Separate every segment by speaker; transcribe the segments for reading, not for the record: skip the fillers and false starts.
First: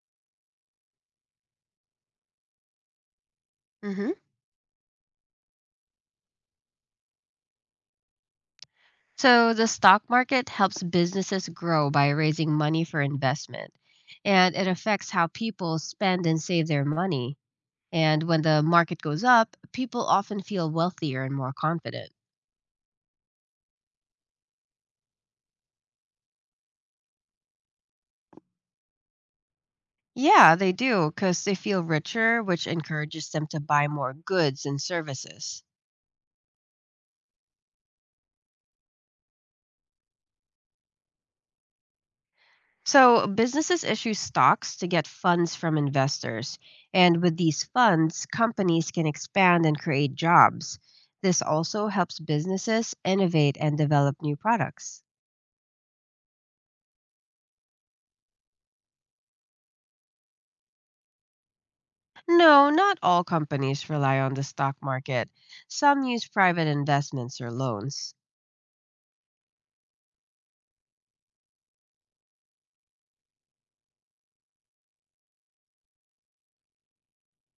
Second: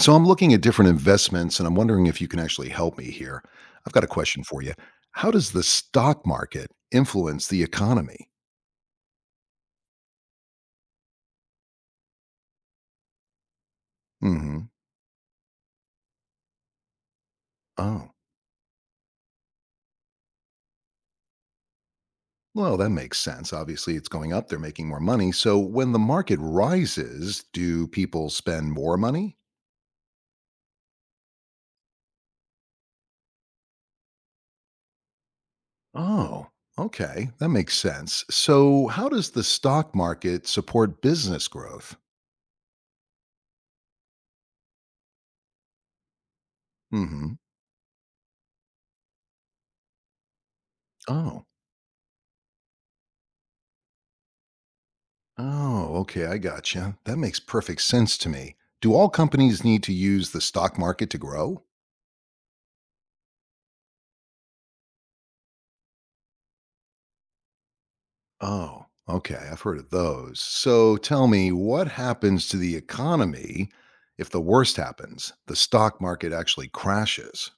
Speaker 1: So I'm looking at different investments and I'm wondering if you can actually help me here. I've got a
Speaker 2: Hmm.
Speaker 1: question for you. How does the stock market influence the economy?
Speaker 2: So the stock market helps businesses grow by raising money for investment, and it
Speaker 1: hmm
Speaker 2: affects how people spend and save their money.
Speaker 1: Oh,
Speaker 2: And when the market goes up, people often feel wealthier and more confident.
Speaker 1: well, that makes sense. Obviously, it's going up, they're making more money. So when the market rises, do people spend more money?
Speaker 2: Yeah, they do, because they feel richer, which encourages them to buy more goods and services.
Speaker 1: Oh, okay, that makes sense. So how does the stock market support business growth?
Speaker 2: So, businesses issue stocks to get funds from investors. And with
Speaker 1: hmm
Speaker 2: these funds, companies can expand and create jobs. This
Speaker 1: Oh,
Speaker 2: also helps businesses innovate and develop new products.
Speaker 1: oh, okay, I gotcha. That makes perfect sense to me. Do all companies need to use the stock market to grow?
Speaker 2: No, not all companies rely on the stock market. Some use private investments or loans.
Speaker 1: Oh, okay, I've heard of those. So tell me, what happens to the economy if the worst happens? The stock market actually crashes.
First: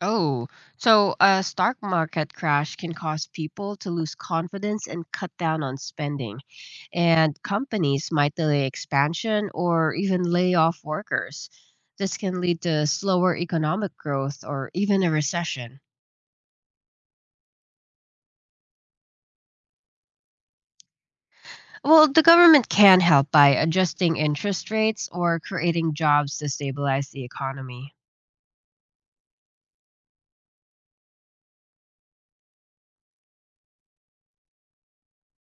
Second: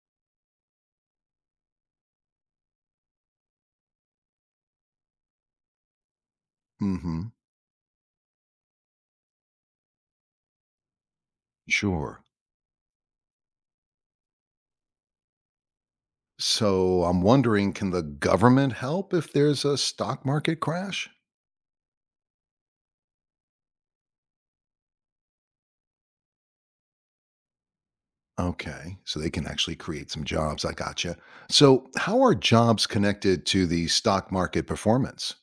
Speaker 2: Oh, so a stock market crash can cause people to lose confidence and cut down on spending,
Speaker 1: Mm hmm,
Speaker 2: and companies might delay expansion or even lay off workers. This
Speaker 1: sure.
Speaker 2: can lead to slower economic growth or even a recession.
Speaker 1: So I'm wondering, can the government help if there's a stock market crash?
Speaker 2: Well, the government can help by adjusting interest rates or creating jobs to stabilize the economy.
Speaker 1: Okay, so they can actually create some jobs. I gotcha. So how are jobs connected to the stock market performance?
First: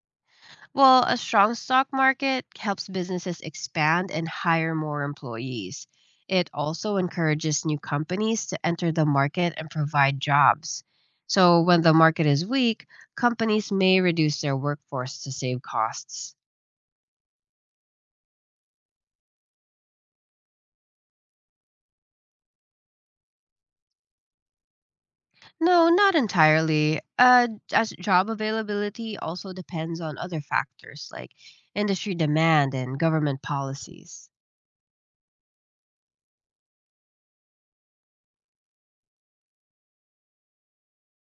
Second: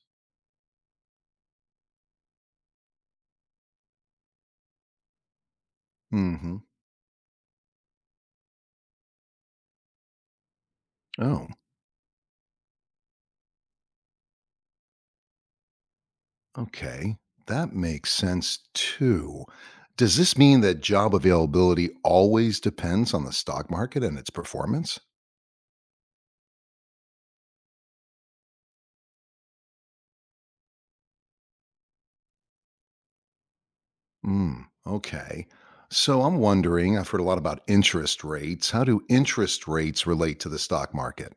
Speaker 2: Well, a strong stock market helps businesses expand and hire more employees. It
Speaker 1: Mhm.
Speaker 2: also encourages new companies to enter the market and provide jobs.
Speaker 1: Oh,
Speaker 2: So, when the market is weak, companies may reduce their workforce to save costs.
Speaker 1: okay. That makes sense too. Does this mean that job availability always depends on the stock market and its performance?
Speaker 2: No, not entirely. As job availability also depends on other factors like industry demand and government policies.
Speaker 1: Hmm. Okay. So I'm wondering, I've heard a lot about interest rates. How do interest rates relate to the stock market?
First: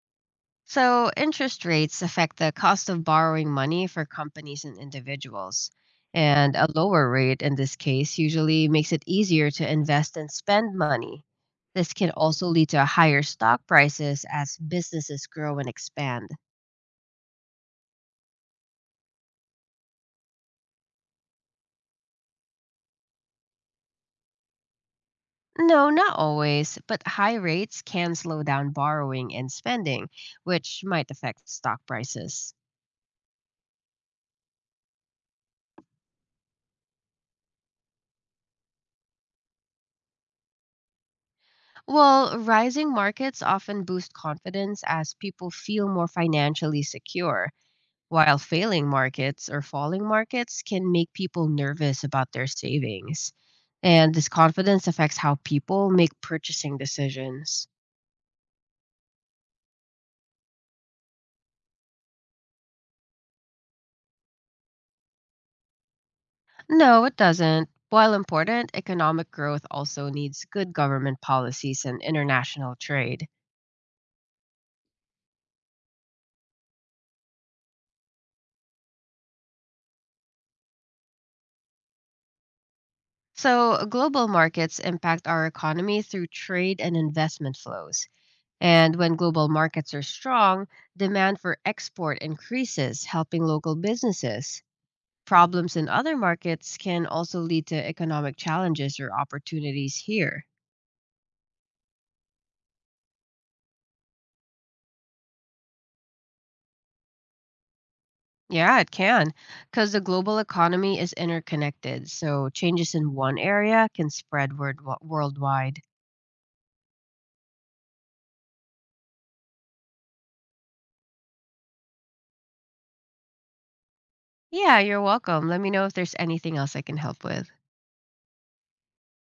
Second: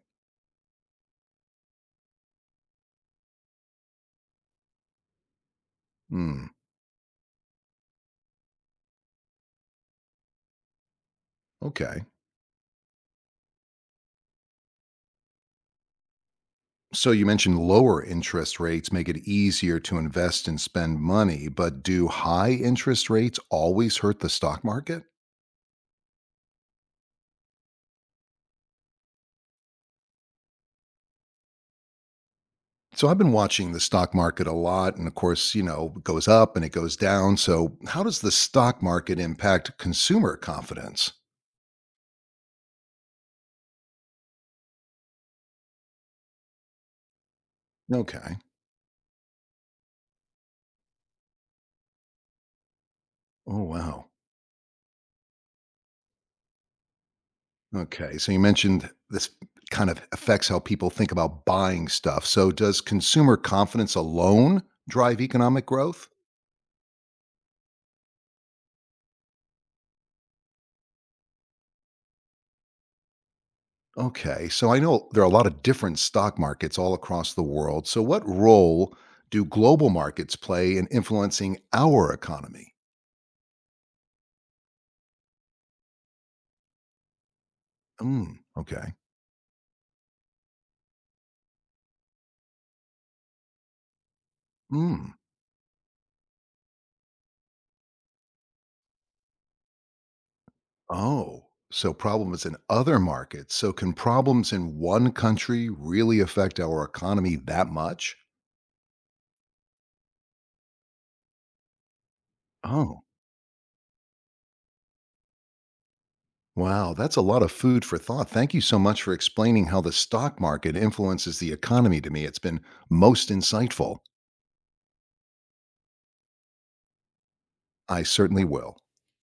Speaker 2: So, interest rates affect the cost of borrowing money for companies and individuals.
Speaker 1: Hmm.
Speaker 2: And a lower rate in this case usually makes it easier to invest and spend money. This
Speaker 1: Okay.
Speaker 2: can also lead to higher stock prices as businesses grow and expand.
Speaker 1: So you mentioned lower interest rates make it easier to invest and spend money, but do high interest rates always hurt the stock market?
Speaker 2: No, not always, but high rates can slow down borrowing and spending, which might affect stock prices.
Speaker 1: So I've been watching the stock market a lot, and of course, it goes up and it goes down. So how does the stock market impact consumer confidence?
Speaker 2: Well, rising markets often boost confidence as people feel more financially secure,
Speaker 1: Okay.
Speaker 2: while failing markets or falling markets can make people nervous about their savings.
Speaker 1: Oh wow.
Speaker 2: And this confidence affects how people make purchasing decisions.
Speaker 1: Okay. So you mentioned this kind of affects how people think about buying stuff. So does consumer confidence alone drive economic growth?
Speaker 2: No, it doesn't. While important, economic growth also needs good government policies and international trade.
Speaker 1: Okay. So I know there are a lot of different stock markets all across the world. So what role do global markets play in influencing our economy?
Speaker 2: So, global markets impact our economy through trade and investment flows.
Speaker 1: Mm, okay.
Speaker 2: And when global markets are strong, demand for export increases, helping local businesses.
Speaker 1: Hmm.
Speaker 2: Problems in other markets can also lead to economic challenges or opportunities here.
Speaker 1: Oh, so problems in other markets. So can problems in one country really affect our economy that much?
Speaker 2: Yeah, it can, because the global economy is interconnected, so changes
Speaker 1: Oh,
Speaker 2: in one area can spread worldwide.
Speaker 1: wow. That's a lot of food for thought. Thank you so much for explaining how the stock market influences the economy to me. It's been most insightful.
Speaker 2: Yeah, you're welcome. Let me know if there's anything else I can help with.
Speaker 1: I certainly will.